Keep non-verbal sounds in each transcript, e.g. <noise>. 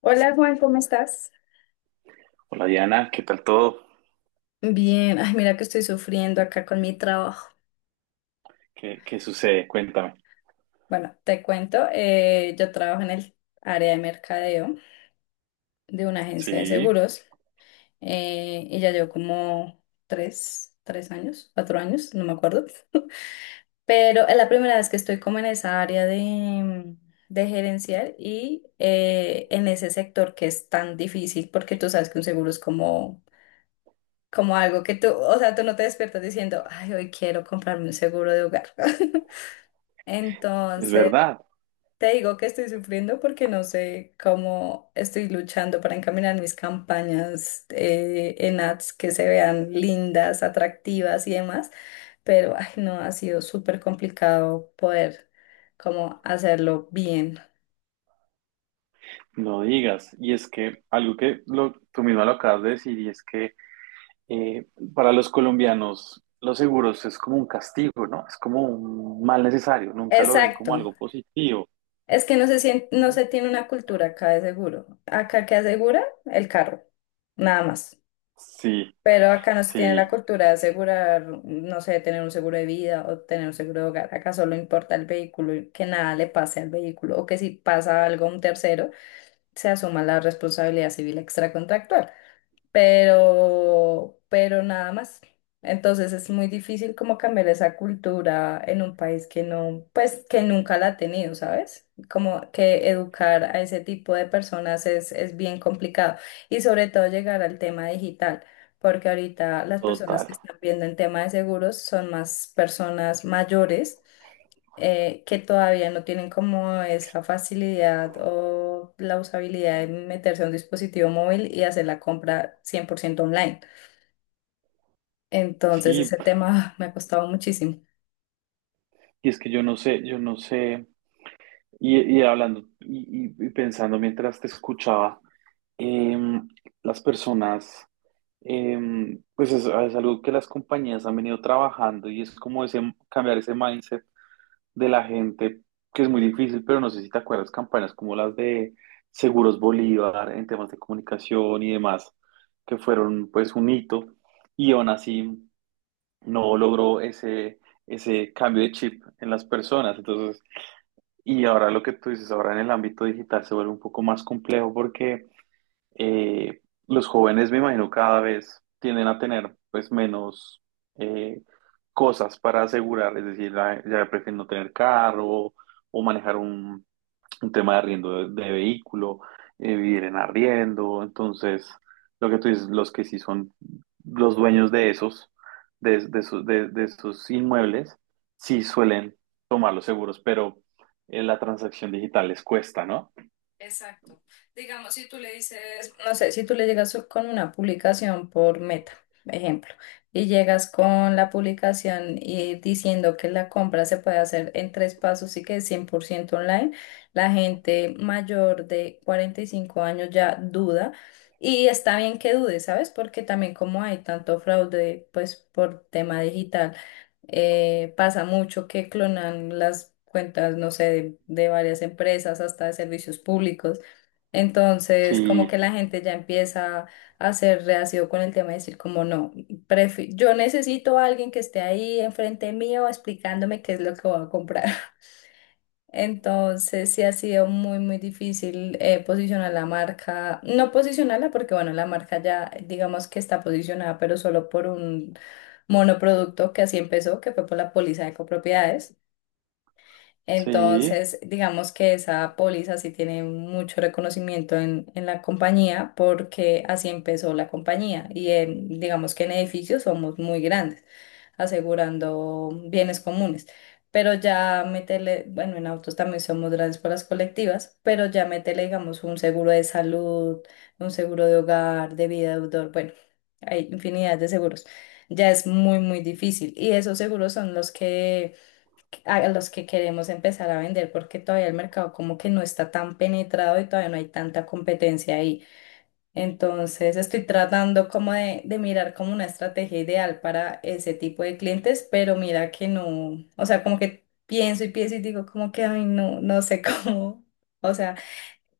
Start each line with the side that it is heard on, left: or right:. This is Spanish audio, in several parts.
left: Hola Juan, ¿cómo estás?
right: Hola Diana, ¿qué tal todo?
left: Bien, ay, mira que estoy sufriendo acá con mi trabajo.
right: ¿Qué sucede? Cuéntame.
left: Bueno, te cuento, yo trabajo en el área de mercadeo de una agencia de
right: Sí,
left: seguros y ya llevo como tres años, 4 años, no me acuerdo. Pero es la primera vez que estoy como en esa área de gerencial y en ese sector que es tan difícil porque tú sabes que un seguro es como algo que tú, o sea, tú no te despiertas diciendo, ay, hoy quiero comprarme un seguro de hogar. <laughs>
right: es
left: Entonces,
right: verdad,
left: te digo que estoy sufriendo porque no sé cómo estoy luchando para encaminar mis campañas en ads que se vean lindas, atractivas y demás, pero ay, no, ha sido súper complicado poder como hacerlo bien.
right: no digas. Y es que algo que tú misma lo acabas de decir, y es que eh, para los colombianos los seguros es como un castigo, ¿no? Es como un mal necesario, nunca lo ven como
left: Exacto.
right: algo positivo,
left: Es que no se no
right: ¿no?
left: se tiene una cultura acá de seguro. Acá que asegura el carro, nada más.
right: Sí,
left: Pero acá no se tiene
right: sí,
left: la cultura de asegurar, no sé, tener un seguro de vida o tener un seguro de hogar. Acá solo importa el vehículo y que nada le pase al vehículo o que si pasa algo a un tercero, se asuma la responsabilidad civil extracontractual pero nada más. Entonces es muy difícil como cambiar esa cultura en un país que no, pues que nunca la ha tenido, ¿sabes? Como que educar a ese tipo de personas es bien complicado y sobre todo llegar al tema digital, porque ahorita las personas
right: total.
left: que están viendo el tema de seguros son más personas mayores que todavía no tienen como esa facilidad o la usabilidad de meterse a un dispositivo móvil y hacer la compra 100% online. Entonces
right: Sí,
left: ese tema <laughs> me ha costado muchísimo.
right: y es que yo no sé, y hablando y pensando mientras te escuchaba. em, las personas... pues es algo que las compañías han venido trabajando y es como ese, cambiar ese mindset de la gente, que es muy difícil, pero no sé si te acuerdas campañas como las de Seguros Bolívar en temas de comunicación y demás, que fueron pues un hito y aún así no logró ese cambio de chip en las personas. Entonces, y ahora lo que tú dices, ahora en el ámbito digital se vuelve un poco más complejo porque eh, los jóvenes, me imagino, cada vez tienden a tener pues menos eh, cosas para asegurar. Es decir, ya prefieren no tener carro o manejar un tema de arriendo de vehículo, vivir en arriendo. Entonces, lo que tú dices, los que sí son los dueños de esos inmuebles, sí suelen tomar los seguros, pero la transacción digital les cuesta, ¿no?
left: Exacto. Digamos, si tú le dices, no sé, si tú le llegas con una publicación por Meta, ejemplo, y llegas con la publicación y diciendo que la compra se puede hacer en tres pasos y que es 100% online, la gente mayor de 45 años ya duda. Y está bien que dude, ¿sabes? Porque también como hay tanto fraude, pues por tema digital pasa mucho que clonan las cuentas, no sé, de, varias empresas, hasta de servicios públicos. Entonces, como
right: Sí,
left: que la gente ya empieza a ser reacio con el tema de decir, como no, yo necesito a alguien que esté ahí enfrente mío explicándome qué es lo que voy a comprar. Entonces sí ha sido muy, muy difícil posicionar la marca, no posicionarla porque bueno, la marca ya digamos que está posicionada, pero solo por un monoproducto que así empezó, que fue por la póliza de copropiedades.
right: sí,
left: Entonces, digamos que esa póliza sí tiene mucho reconocimiento en la compañía porque así empezó la compañía y digamos que en edificios somos muy grandes, asegurando bienes comunes. Pero ya meterle, bueno, en autos también somos grandes por las colectivas, pero ya meterle, digamos, un seguro de salud, un seguro de hogar, de vida de deudor, bueno, hay infinidad de seguros. Ya es muy, muy difícil. Y esos seguros son los que a los que queremos empezar a vender porque todavía el mercado como que no está tan penetrado y todavía no hay tanta competencia ahí. Entonces estoy tratando como de, mirar como una estrategia ideal para ese tipo de clientes, pero mira que no, o sea, como que pienso y pienso y digo como que, ay, no, no sé <laughs> cómo, o sea.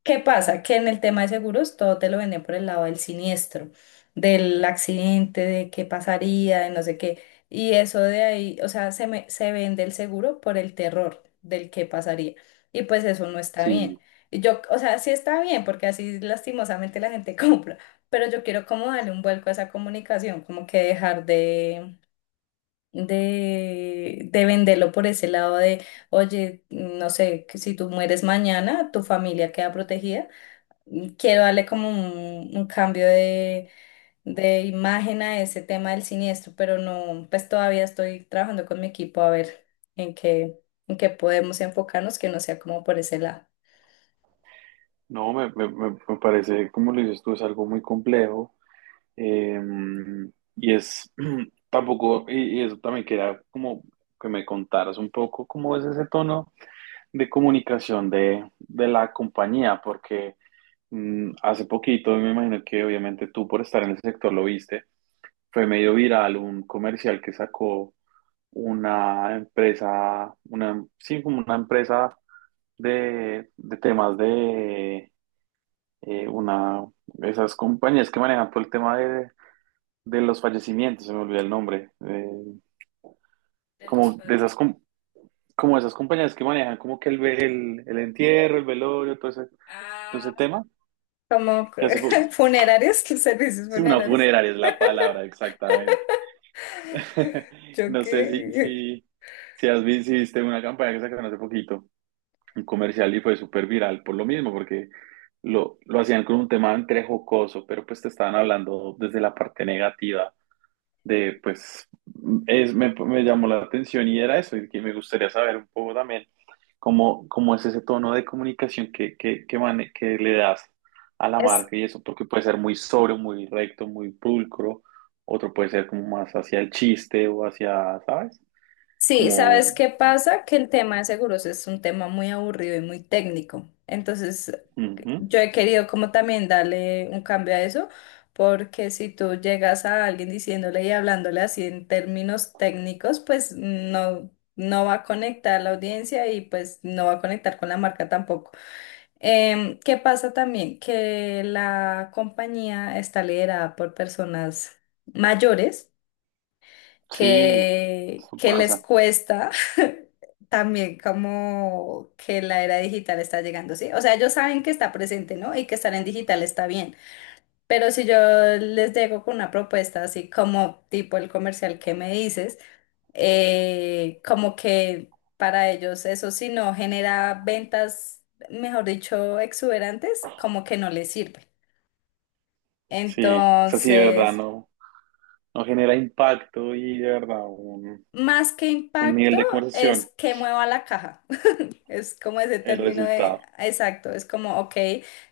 left: ¿Qué pasa? Que en el tema de seguros todo te lo venden por el lado del siniestro, del accidente, de qué pasaría, de no sé qué. Y eso de ahí, o sea, se vende el seguro por el terror del qué pasaría. Y pues eso no está bien.
right: sí.
left: Y yo, o sea, sí está bien, porque así lastimosamente la gente <laughs> compra, pero yo quiero como darle un vuelco a esa comunicación, como que dejar de venderlo por ese lado de, oye, no sé, que si tú mueres mañana, tu familia queda protegida. Quiero darle como un cambio de imagen a ese tema del siniestro, pero no, pues todavía estoy trabajando con mi equipo a ver en qué, en qué podemos enfocarnos, que no sea como por ese lado.
right: No, me parece, como lo dices tú, es algo muy complejo. em, y es <clears throat> tampoco, y eso también quería como que me contaras un poco cómo es ese tono de comunicación de la compañía, porque hace poquito, me imagino que obviamente tú por estar en el sector lo viste, fue medio viral un comercial que sacó una empresa, sí, como una empresa de temas de eh, una, esas compañías que manejan todo el tema de los fallecimientos. Se me olvidó el nombre. eh,
left: De los
right: como de
left: pues,
right: esas, com- como esas compañías que manejan como que el entierro, el velorio, todo ese
left: ah.
right: tema.
left: Como
right: que hace po-
left: <laughs> funerarios, que servicios
right: sí, una
left: funerarios.
right: funeraria es la palabra, exactamente. <laughs>
left: Yo
right: No sé si,
left: que...
right: si, si has visto, si viste una campaña que sacaron hace poquito, un comercial y fue súper viral por lo mismo, porque lo hacían con un tema entre jocoso, pero pues te estaban hablando desde la parte negativa de pues me llamó la atención y era eso, y que me gustaría saber un poco también cómo es ese tono de comunicación que le das a la
left: Es,
right: marca y eso, porque puede ser muy sobrio, muy recto, muy pulcro, otro puede ser como más hacia el chiste o hacia, ¿sabes?
left: sí,
right: Como,
left: ¿sabes qué pasa? Que el tema de seguros es un tema muy aburrido y muy técnico. Entonces,
right: Ujú,
left: yo he querido como también darle un cambio a eso, porque si tú llegas a alguien diciéndole y hablándole así en términos técnicos, pues no, no va a conectar la audiencia y pues no va a conectar con la marca tampoco. ¿Qué pasa también? Que la compañía está liderada por personas mayores
right: sí,
left: que,
right: eso
left: que les
right: pasa,
left: cuesta <laughs> también como que la era digital está llegando, ¿sí? O sea, ellos saben que está presente, ¿no? Y que estar en digital está bien. Pero si yo les llego con una propuesta así como tipo el comercial que me dices, como que para ellos eso si no genera ventas, mejor dicho, exuberantes, como que no les sirve.
right: sí, o sea, sí, de verdad,
left: Entonces,
right: no, no genera impacto y de verdad un,
left: más que
right: un nivel
left: impacto
right: de
left: es
right: conversación,
left: que mueva la caja. Sí, es como ese
right: el
left: término de,
right: resultado
left: exacto, es como, ok,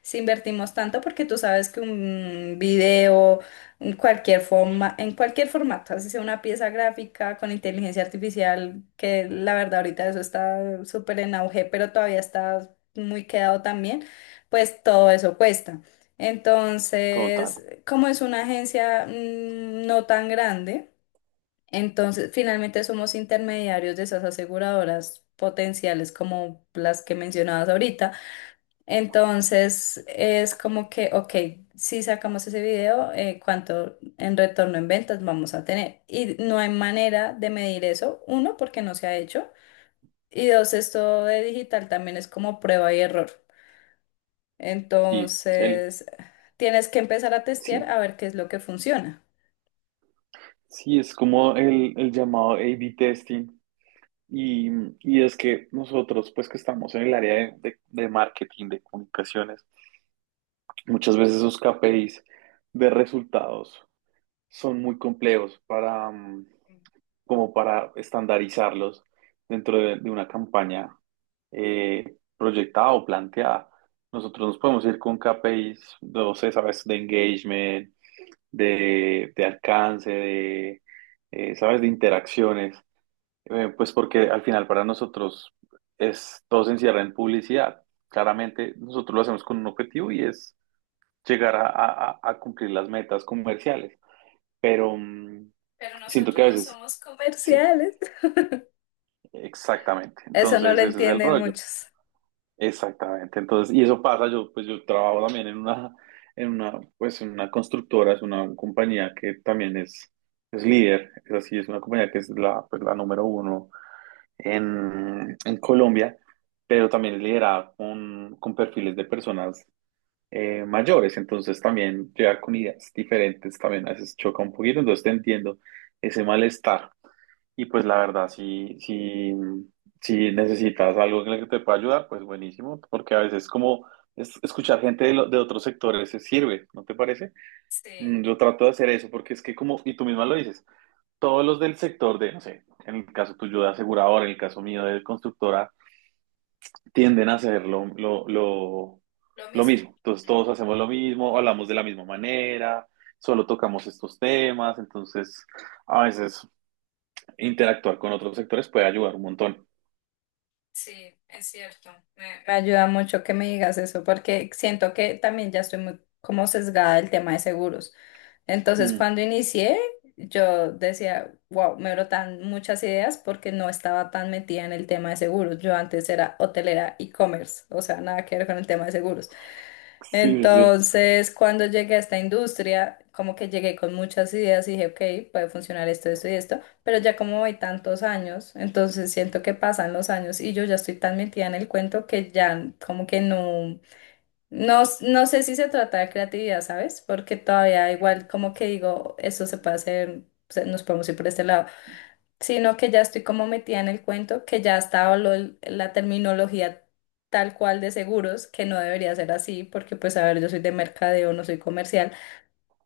left: si invertimos tanto, porque tú sabes que un video, en cualquier forma, en cualquier formato, así sea una pieza gráfica con inteligencia artificial, que la verdad ahorita eso está súper en auge, pero todavía está muy quedado también, pues todo eso cuesta.
right: total.
left: Entonces, como es una agencia no tan grande, entonces, finalmente somos intermediarios de esas aseguradoras potenciales como las que mencionabas ahorita. Entonces, es como que, ok, si sacamos ese video, ¿cuánto en retorno en ventas vamos a tener? Y no hay manera de medir eso, uno, porque no se ha hecho, y dos, esto de digital también es como prueba y error.
right: Sí,
left: Entonces, tienes que empezar a testear
right: sí,
left: a ver qué es lo que funciona.
right: sí, es como el llamado A/B testing. Y, y es que nosotros, pues que estamos en el área de marketing, de comunicaciones, muchas veces esos KPIs de resultados son muy complejos para, como para estandarizarlos dentro de una campaña proyectada o planteada. Nosotros nos podemos ir con KPIs, no sé, sabes, de engagement, de alcance, ¿sabes?, de interacciones. Pues porque al final para nosotros todo se encierra en publicidad. Claramente nosotros lo hacemos con un objetivo y es llegar a cumplir las metas comerciales, pero
left: Pero
right: siento que
left: nosotros
right: a
left: no
right: veces,
left: somos
right: sí,
left: comerciales.
right: exactamente.
left: Eso no lo
right: Entonces ese es el
left: entienden
right: rollo.
left: muchos.
right: Exactamente, entonces, y eso pasa, yo trabajo también en una constructora. Es una compañía que también es líder, es así, es una compañía que es la número uno en Colombia, pero también es liderada con perfiles de personas mayores. Entonces también llegar con ideas diferentes también a veces choca un poquito. Entonces te entiendo ese malestar. Y pues la verdad, si necesitas algo en el que te pueda ayudar, pues buenísimo, porque a veces escuchar gente de otros sectores se sirve, ¿no te parece?
left: Sí,
right: Yo trato de hacer eso porque es que como, y tú misma lo dices, todos los del sector de, no sé, en el caso tuyo de asegurador, en el caso mío de constructora, tienden a hacer lo, lo, lo,
left: lo
right: lo
left: mismo.
right: mismo. Entonces todos
left: Ujú.
right: hacemos lo mismo, hablamos de la misma manera, solo tocamos estos temas, entonces a veces interactuar con otros sectores puede ayudar un montón.
left: Sí, es cierto. Me ayuda mucho que me digas eso porque siento que también ya estoy muy como sesgada del tema de seguros. Entonces,
right: Mm,
left: cuando inicié, yo decía, wow, me brotan muchas ideas porque no estaba tan metida en el tema de seguros. Yo antes era hotelera e-commerce, o sea, nada que ver con el tema de seguros.
right: sí, sí, sí.
left: Entonces, cuando llegué a esta industria, como que llegué con muchas ideas y dije, ok, puede funcionar esto, esto y esto, pero ya como hay tantos años, entonces siento que pasan los años y yo ya estoy tan metida en el cuento que ya como que no, no, no sé si se trata de creatividad, ¿sabes? Porque todavía igual como que digo, esto se puede hacer, nos podemos ir por este lado, sino que ya estoy como metida en el cuento, que ya estaba la terminología tal cual de seguros, que no debería ser así, porque pues a ver, yo soy de mercadeo, no soy comercial,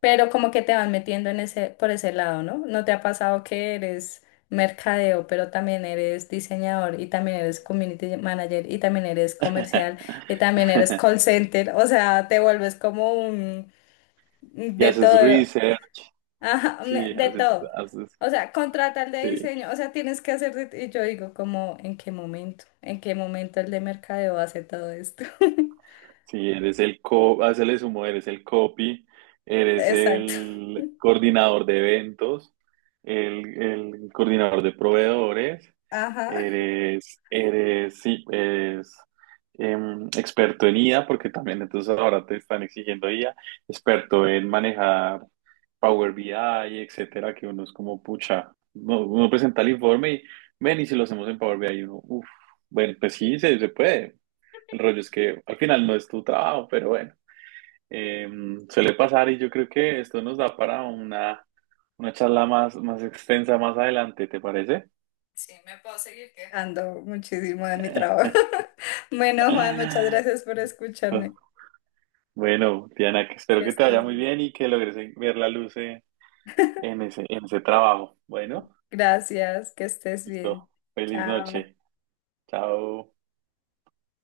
left: pero como que te van metiendo en ese, por ese lado, ¿no? ¿No te ha pasado que eres mercadeo, pero también eres diseñador y también eres community manager y también eres comercial y también eres call
right: <laughs>
left: center? O sea, te vuelves como un
right: Y
left: de
right: haces
left: todo,
right: research,
left: ajá,
right: sí,
left: de
right: haces,
left: todo.
right: haces,
left: O sea, contratar de
right: sí,
left: diseño, o sea, tienes que hacer, y yo digo como, ¿en qué momento? ¿En qué momento el de mercadeo hace todo esto? <laughs>
right: sí, eres haces el sumo, eres el copy, eres
left: Exacto.
right: el coordinador de eventos, el coordinador de proveedores,
left: Ajá.
right: eres, sí, experto en IA, porque también entonces ahora te están exigiendo IA, experto en manejar Power BI, etcétera, que uno es como, pucha, uno presenta el informe y, ven, y si lo hacemos en Power BI, y uno, uff, bueno, pues sí, se puede. El rollo es que al final no es tu trabajo, pero bueno, eh, suele pasar y yo creo que esto nos da para una charla más extensa más adelante, ¿te parece?
left: Sí, me puedo seguir quejando muchísimo de mi trabajo. <laughs> Bueno, Juan, muchas gracias
right: <laughs>
left: por escucharme.
right: Bueno, Diana, que espero
left: Que
right: que te vaya
left: estés
right: muy
left: bien.
right: bien y que logres ver la luz
left: <laughs>
right: en ese trabajo. Bueno,
left: Gracias, que estés
right: listo.
left: bien.
right: Feliz
left: Chao.
right: noche. Chao.